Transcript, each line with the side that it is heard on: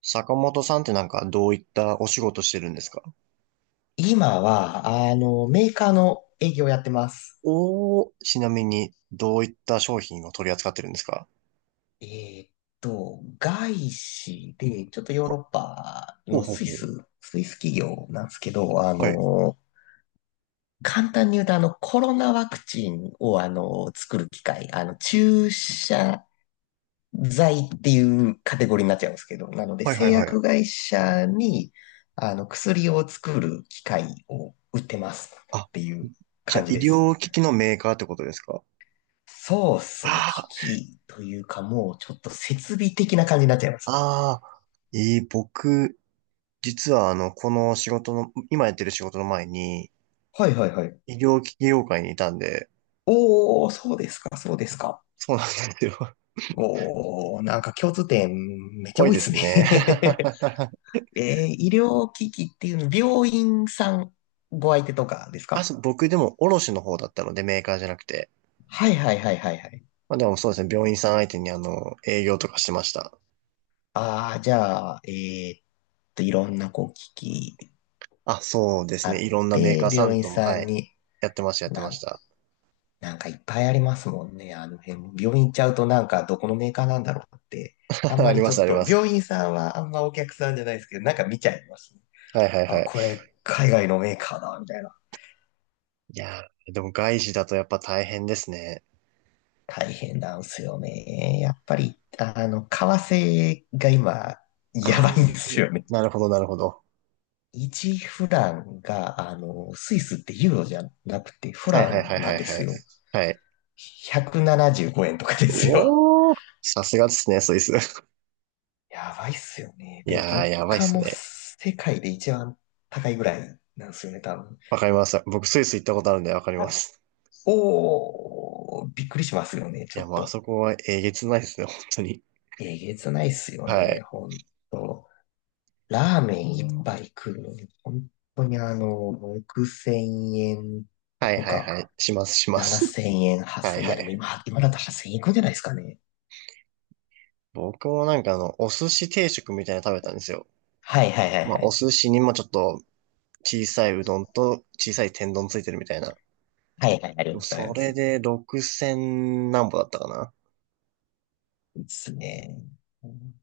right: 坂本さんってなんかどういったお仕事してるんですか？
left: 今は、メーカーの営業をやってます。
right: おー、ちなみにどういった商品を取り扱ってるんですか？
left: えーっ外資で、ちょっとヨーロ
right: ほ
left: ッパ
right: ほう
left: の
right: ほう
left: スイ
right: ほう。
left: ス、スイス企業なんですけど、
right: はい。
left: 簡単に言うと、コロナワクチンを、作る機械、注射剤っていうカテゴリーになっちゃうんですけど、なので、
right: はいは
left: 製
right: いはい。
left: 薬会社に、薬を作る機械を売ってますっ
right: あ、
left: ていう
right: じゃあ
left: 感じ
right: 医
left: で
right: 療
left: す。
right: 機器のメーカーってことですか？
left: そうっすね。
right: あ
left: 危機器というか、もうちょっと設備的な感じになっちゃいますね。
right: あ、ああ、えー僕、実はこの仕事の、今やってる仕事の前に
left: はいはいはい。
right: 医療機器業界にいたんで、
left: おー、そうですか、そうですか。
right: そうなんですよ。
left: おー、なんか共通点めっちゃ
right: 多い
left: 多いっ
right: で
left: す
right: す
left: ね。
right: ね。
left: え医療機器っていうの、病院さんご相手とかです
right: あ、そ
left: か？
right: う、僕でも卸の方だったのでメーカーじゃなくて。
left: はいはいはいはいはい。
right: まあでもそうですね、病院さん相手に営業とかしてました。
left: ああ、じゃあ、いろんなこう機器
right: あ、そうです
left: あ
right: ね、い
left: っ
right: ろんなメー
left: て、
right: カーさ
left: 病
right: ん
left: 院
right: とも、
left: さ
right: は
left: ん
right: い、
left: に、
right: やってました、やって
left: な
right: まし
left: ん
right: た。
left: なんかいっぱいありますもんね。あの辺も。病院行っちゃうとなんかどこのメーカーなんだろうって。あん ま
right: あり
left: りち
right: ます、
left: ょっ
right: ありま
left: と、
right: す。
left: 病院さんはあんまお客さんじゃないですけど、なんか見ちゃいますね。
right: はいはいは
left: あ、
right: い。
left: これ海外のメーカーだ、みたいな。
right: いやー、でも外資だとやっぱ大変ですね。
left: 大変なんすよね。やっぱり、為替が今、や
right: あ
left: ば
right: あ
left: いんですよね。
right: なるほど、なるほど。
left: 1フランが、スイスってユーロじゃなくてフ
right: はい
left: ラ
right: はい
left: ン
right: はい
left: な
right: は
left: ん
right: い
left: で
right: は
left: す
right: い。
left: よ。
right: はい。
left: 175円とかですよ。
right: おー、さすがですね、スイス。
left: やばいっすよね。
right: い
left: で、
right: やー、
left: 物
right: やばいっ
left: 価
right: す
left: も
right: ね。
left: 世界で一番高いぐらいなんですよね、多分。
right: わかります。僕、スイス行ったことあるんでわかります。
left: おー、びっくりしますよね、
right: い
left: ちょ
right: や、
left: っ
right: もうあ
left: と。
right: そこはえげつないですね、本当に。
left: えげつないっすよ
right: は
left: ね、
right: い。
left: ほんと。ラーメン1杯食うのに、本当に6000円
right: はい
left: と
right: はい
left: か、
right: はい。します、します。
left: 7000円、
right: は
left: 8000
right: い
left: 円。い
right: は
left: や、でも
right: い。
left: 今だと8000円いくんじゃないですかね。
right: 僕もなんかお寿司定食みたいなの食べたんですよ。
left: はいはいはい
right: まあ、
left: は
right: お
left: い。
right: 寿司にもちょっと小さいうどんと小さい天丼ついてるみたいな。
left: はいはい、あります、あり
right: そ
left: ま
right: れ
left: す。
right: で6000何歩だったかな。
left: ですね。うん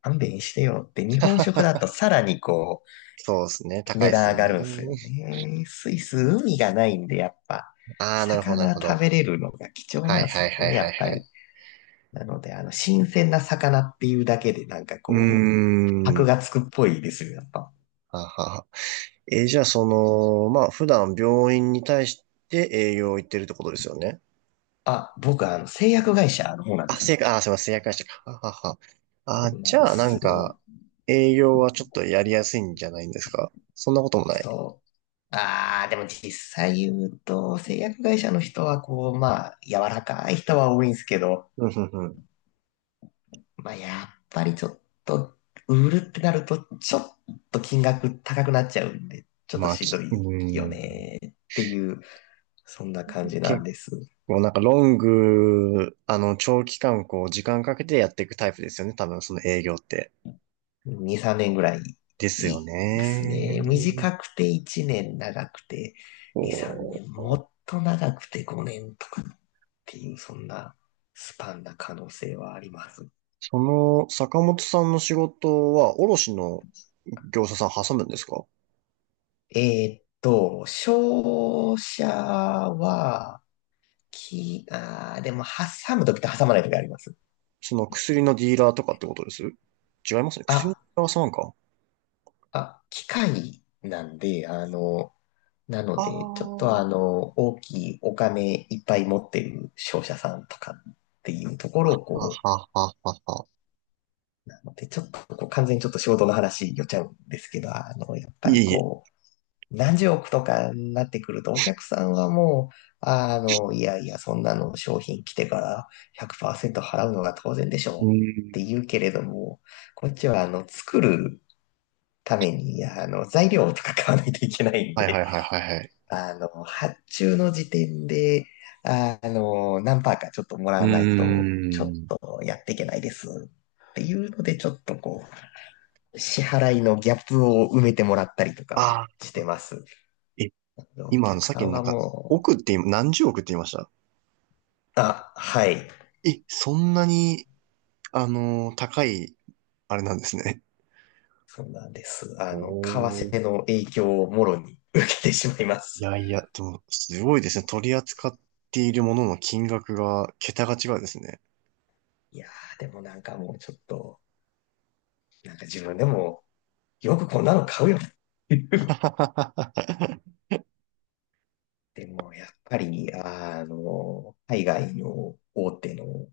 left: 勘弁してよって、日本食だとさらにこう、
right: そうですね。高い
left: 値
right: です
left: 段上
right: よ
left: が
right: ね。
left: るんすよね。スイス、海がないんで、やっぱ、
right: ああ、なるほど、なる
left: 魚
right: ほ
left: 食
right: ど。
left: べれるのが貴重
right: は
left: な
right: い
left: んです
right: はい
left: よ
right: はい
left: ね、や
right: は
left: っ
right: い
left: ぱ
right: は
left: り。
right: い。
left: なので、新鮮な魚っていうだけで、なんか
right: うー
left: こう、箔
right: ん。
left: がつくっぽいですよ、やっぱ。
right: ははは。じゃあ、まあ、普段病院に対して営業行ってるってことですよね？
left: あ、僕、製薬会社の方なんで
right: あ、
left: す。
right: 正解、あ、すいません、製薬したか。ははは。
left: そ
right: あ、
left: うな
right: じ
left: んで
right: ゃあ、な
left: す
right: ん
left: よ
right: か、営業はちょっとやりやすいんじゃないんですか？そんなこともない。
left: そう。ああ、でも実際言うと、製薬会社の人は、こう、まあ、柔らかい人は多いんですけど、
right: うん、うん、うん。
left: まあ、やっぱりちょっと、売るってなると、ちょっと金額高くなっちゃうんで、ちょっと
right: まあ、
left: しん
right: き、
left: どい
right: うー
left: よ
right: ん。
left: ねっていう、そんな感じなん
right: 結
left: です。
right: 構、なんか、ロング、長期間、こう、時間かけてやっていくタイプですよね。多分、その営業って。
left: 2、3年ぐらい
right: で
left: い
right: すよ
left: いです
right: ね。
left: ね。短くて1年、長くて2、3
right: こ
left: 年、
right: う、
left: もっと長くて5年とかっていう、そんなスパンな可能性はあります。
right: その、坂本さんの仕事は、卸の業者さん挟むんですか？
left: 商社は、き、あーでも挟むときと挟まないときあります。
right: その薬のディーラーとかってことです違いますね。薬のディ
left: あ、
right: ーラーさんか。
left: あ、機械なんで、なの
right: ああ、
left: で、ちょっと
right: は
left: 大きいお金いっぱい持ってる商社さんとかっていうところを
right: は
left: こ
right: ははは。
left: う、なので、ちょっとこう、完全にちょっと仕事の話寄っちゃうんですけど、やっぱ
right: いえ
left: り
right: いえ。
left: こう、何十億とかになってくると、お客さんはもう、いやいや、そんなの商品来てから100%払うのが当然でしょう
right: う
left: っ
right: ー
left: て
right: ん。
left: 言うけれども、こっちは作るために、材料とか買わないといけないん
right: はいは
left: で、
right: いはいはいはい。
left: 発注の時点で、何パーかちょっともら
right: う
left: わないと、
right: ー
left: ちょっ
right: ん。
left: とやっていけないですっていうので、ちょっとこう、支払いのギャップを埋めてもらったりとかは
right: あ
left: し
right: あ、
left: てます。
right: え、
left: お
right: 今
left: 客
right: さっ
left: さ
right: き
left: ん
right: のなん
left: は
right: か、
left: もう、
right: 億って今、何十億って言いました？
left: あ、はい、
right: え、そんなに、高い、あれなんですね。
left: そうなんです。
right: お
left: 為
right: ー。
left: 替の影響をもろに受けてしまいま
right: い
left: す。
right: やいや、でも、すごいですね。取り扱っているものの金額が、桁が違うですね。
left: いやー、でもなんかもうちょっと、なんか自分でも、よくこんなの買うよってい う
right: は
left: でも、やっぱり、海外の大手の、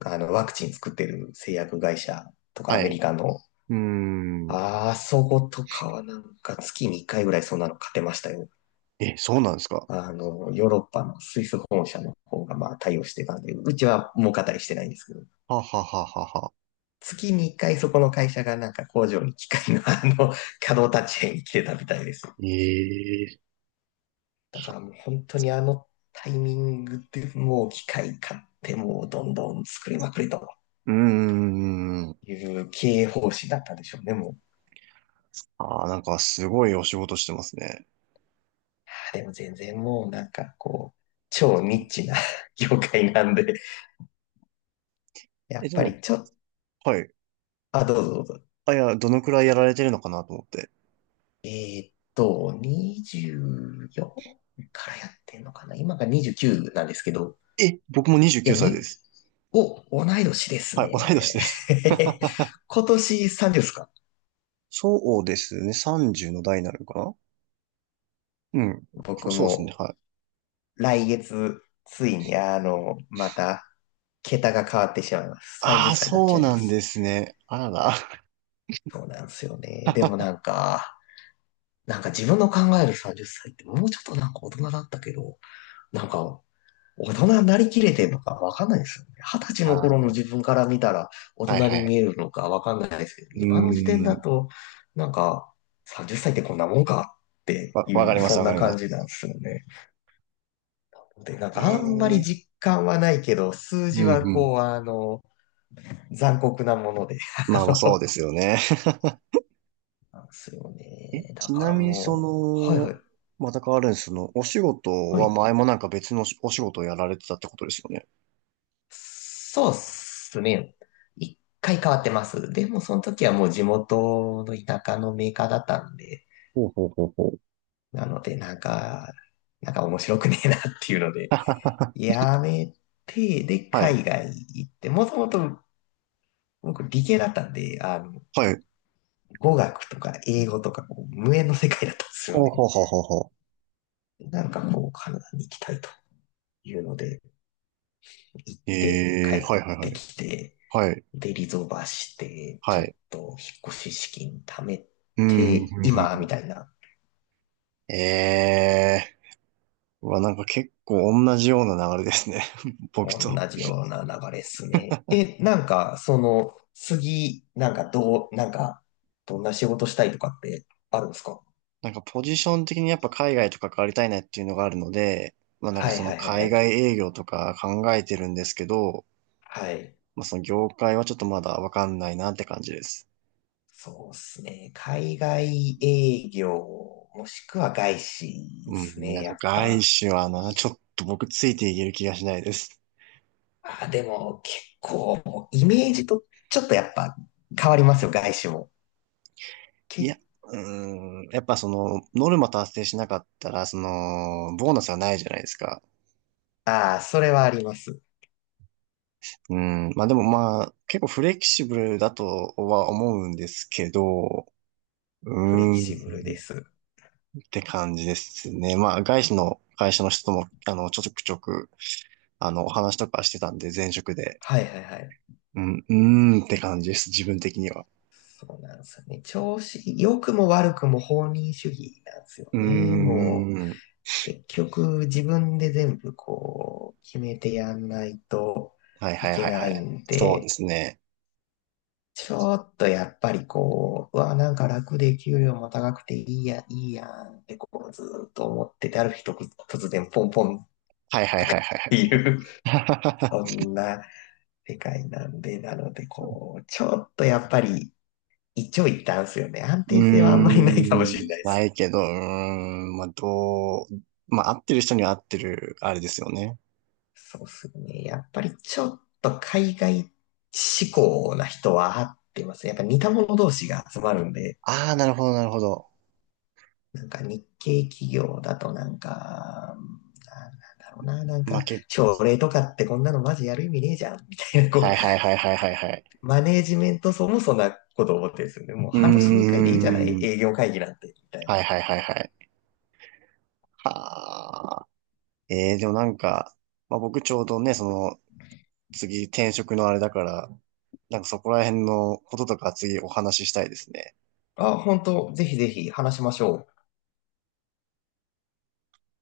left: ワクチン作ってる製薬会社とかアメ
right: い。
left: リカの、
right: うーん。
left: あそことかはなんか月に1回ぐらいそんなの勝てましたよ。
right: え、そうなんですか？
left: ヨーロッパのスイス本社の方がまあ対応してたんで、うちは儲かったりしてないんですけど、
right: はははははは。
left: 月に1回そこの会社がなんか工場に機械の 稼働立ち会に来てたみたいです。
right: ええ
left: だからもう本当にあのタイミングでもう機械買ってもうどんどん作りまくりと。
right: うーん。
left: いう経営方針だったんでしょうね、もう。
right: ああ、なんかすごいお仕事してますね。
left: あーでも全然もうなんかこう、超ニッチな 業界なんで、や
right: え、
left: っ
right: で
left: ぱ
right: も、
left: りちょっと、
right: はい。
left: あ、どうぞどうぞ。
right: あ、いや、どのくらいやられてるのかなと思って。
left: え24からやってんのかな今が29なんですけど、
right: え、僕も
left: い
right: 29
left: や、
right: 歳です。
left: お、同い年です
right: はい、同い年
left: ね。
right: です。
left: 今年30ですか？
right: そうですね。30の代になるのかな？うん。こ
left: 僕
right: そうですね。
left: も
right: はい。
left: 来月、ついにまた、桁が変わってしまいます。
right: あ
left: 30
right: あ、
left: 歳になっ
right: そ
left: ちゃ
right: う
left: いま
right: なんで
left: す。
right: すね。あらら。
left: そうなんですよね。でもな んか、なんか自分の考える30歳っさいってもうちょっとなんか大人だったけど、なんか大人になりきれてるのかわかんないですよね。20歳の
right: あ
left: 頃の
right: ー、
left: 自分から見たら大
right: はい
left: 人
right: は
left: に
right: い。
left: 見えるのかわかんないですけど、
right: うー
left: 今の時点だ
right: ん。
left: と、なんか30歳っさいってこんなもんかって
right: わ、
left: い
right: わかり
left: う、
right: ます、
left: そん
right: わか
left: な
right: りま
left: 感
right: す。
left: じなんですよね。で、なんかあんまり
right: ええ
left: 実感はないけど、数
right: う
left: 字
right: ん、
left: は
right: うん。
left: こう、残酷なもので、
right: まあ
left: あ
right: まあ、そう
left: の、
right: ですよね。
left: なんですよ
right: え、
left: ね。だ
right: ち
left: か
right: な
left: ら
right: みにそ
left: もう、はいはい。
right: の、また変わるんです？そのお仕事
left: は
right: は
left: い。
right: 前もなんか別のお仕事をやられてたってことですよね？
left: そうっすね。一回変わってます。でもその時はもう地元の田舎のメーカーだったんで、
right: ほうほうほうほう。
left: なのでなんか面白くねえなっていうので、やめて、で、
right: はい。
left: 海外行って、もともと僕理系だったんで、
right: はい。
left: 語学とか英語とかこう無縁の世界だったんですよ
right: ほう
left: ね。
right: ほうほうほうほ
left: なんかこう、カナダに行きたいというので、行っ
right: う
left: て帰
right: ええ
left: っ
right: ー、はいはいは
left: て
right: い。
left: きて、
right: はい。
left: で、リゾバして、ちょ
right: は
left: っ
right: い。
left: と引っ越し資金貯め
right: うん、うん、
left: て、
right: うん。
left: 今、
right: う
left: み
right: ん
left: たいな、
right: ええー。うわ、なんか結構同じような流れですね。僕と。
left: 同じような流れっすね。え、なんか、その、次、なんか、どう、なんか、どんな仕事したいとかってあるんですか？
right: なんかポジション的にやっぱ海外とか変わりたいなっていうのがあるので、まあなんか
left: はい
right: その
left: はいはいは
right: 海
left: い。
right: 外営業とか考えてるんですけど、
left: はい。
right: まあ、その業界はちょっとまだわかんないなって感じです。
left: そうですね。海外営業、もしくは外資で
right: う
left: す
right: ん、いや、
left: ね、やっ
right: 外
left: ぱ。
right: 資はな、ちょっと僕ついていける気がしないです。
left: あ、でも結構、イメージとちょっとやっぱ変わりますよ、外資も。け、
right: いや、うーん、やっぱその、ノルマ達成しなかったら、その、ボーナスはないじゃないですか。
left: ああ、それはあります。
right: うん、まあでもまあ、結構フレキシブルだとは思うんですけど、う
left: フレキ
right: ー
left: シブルで
right: ん、
left: す。
right: って感じですね。まあ、外資の会社の人とも、ちょくちょく、お話とかしてたんで、前職で。
left: はいはいはい。
right: うん、うーんって感じです、自分的には。
left: そうなんですよね。調子、良くも悪くも放任主義なんですよ
right: う
left: ね。
right: ー
left: もう、
right: ん。
left: 結局自分で全部こう、決めてやんないと
right: はいは
left: い
right: い
left: け
right: はい
left: な
right: は
left: い
right: い。
left: ん
right: そうで
left: で、
right: すね。
left: ちょっとやっぱりこう、うわ、なんか楽で給料も高くていいや、いいやんってこう、ずーっと思ってて、ある日突然ポンポンっ
right: はいはいはいはいは
left: てい
right: い。
left: う、そんな世界なんで、なので こう、ちょっとやっぱり一長一短っすよね。安
right: うー
left: 定性はあんま
right: ん。
left: りないかもしれないで
right: な
left: す。
right: いけど、うーん。まあ、どう、まあ、合ってる人には合ってる、あれですよね。
left: そうっすね。やっぱりちょっと海外志向な人は合ってます。やっぱ似た者同士が集まるんで、
right: ああ、なるほどなるほど。
left: なんか日系企業だとなんか、なんだろうな、なん
right: まあ、
left: か、
right: け、
left: 朝礼とかってこんなのマジやる意味ねえじゃん、みたいな、こ
right: は
left: う、
right: いはいはいはいはいはい。
left: マネージメント層もそんなこと思ってるんですよね。もう
right: うー
left: 半年に1回でいいんじゃない
right: ん。
left: 営業会議なんて、みたい
right: はい
left: な。
right: はいはいはい。はあ。ええー、でもなんか、まあ、僕ちょうどね、その、次転職のあれだから、なんかそこら辺のこととか次お話ししたいですね。
left: あ、本当ぜひぜひ話しましょう。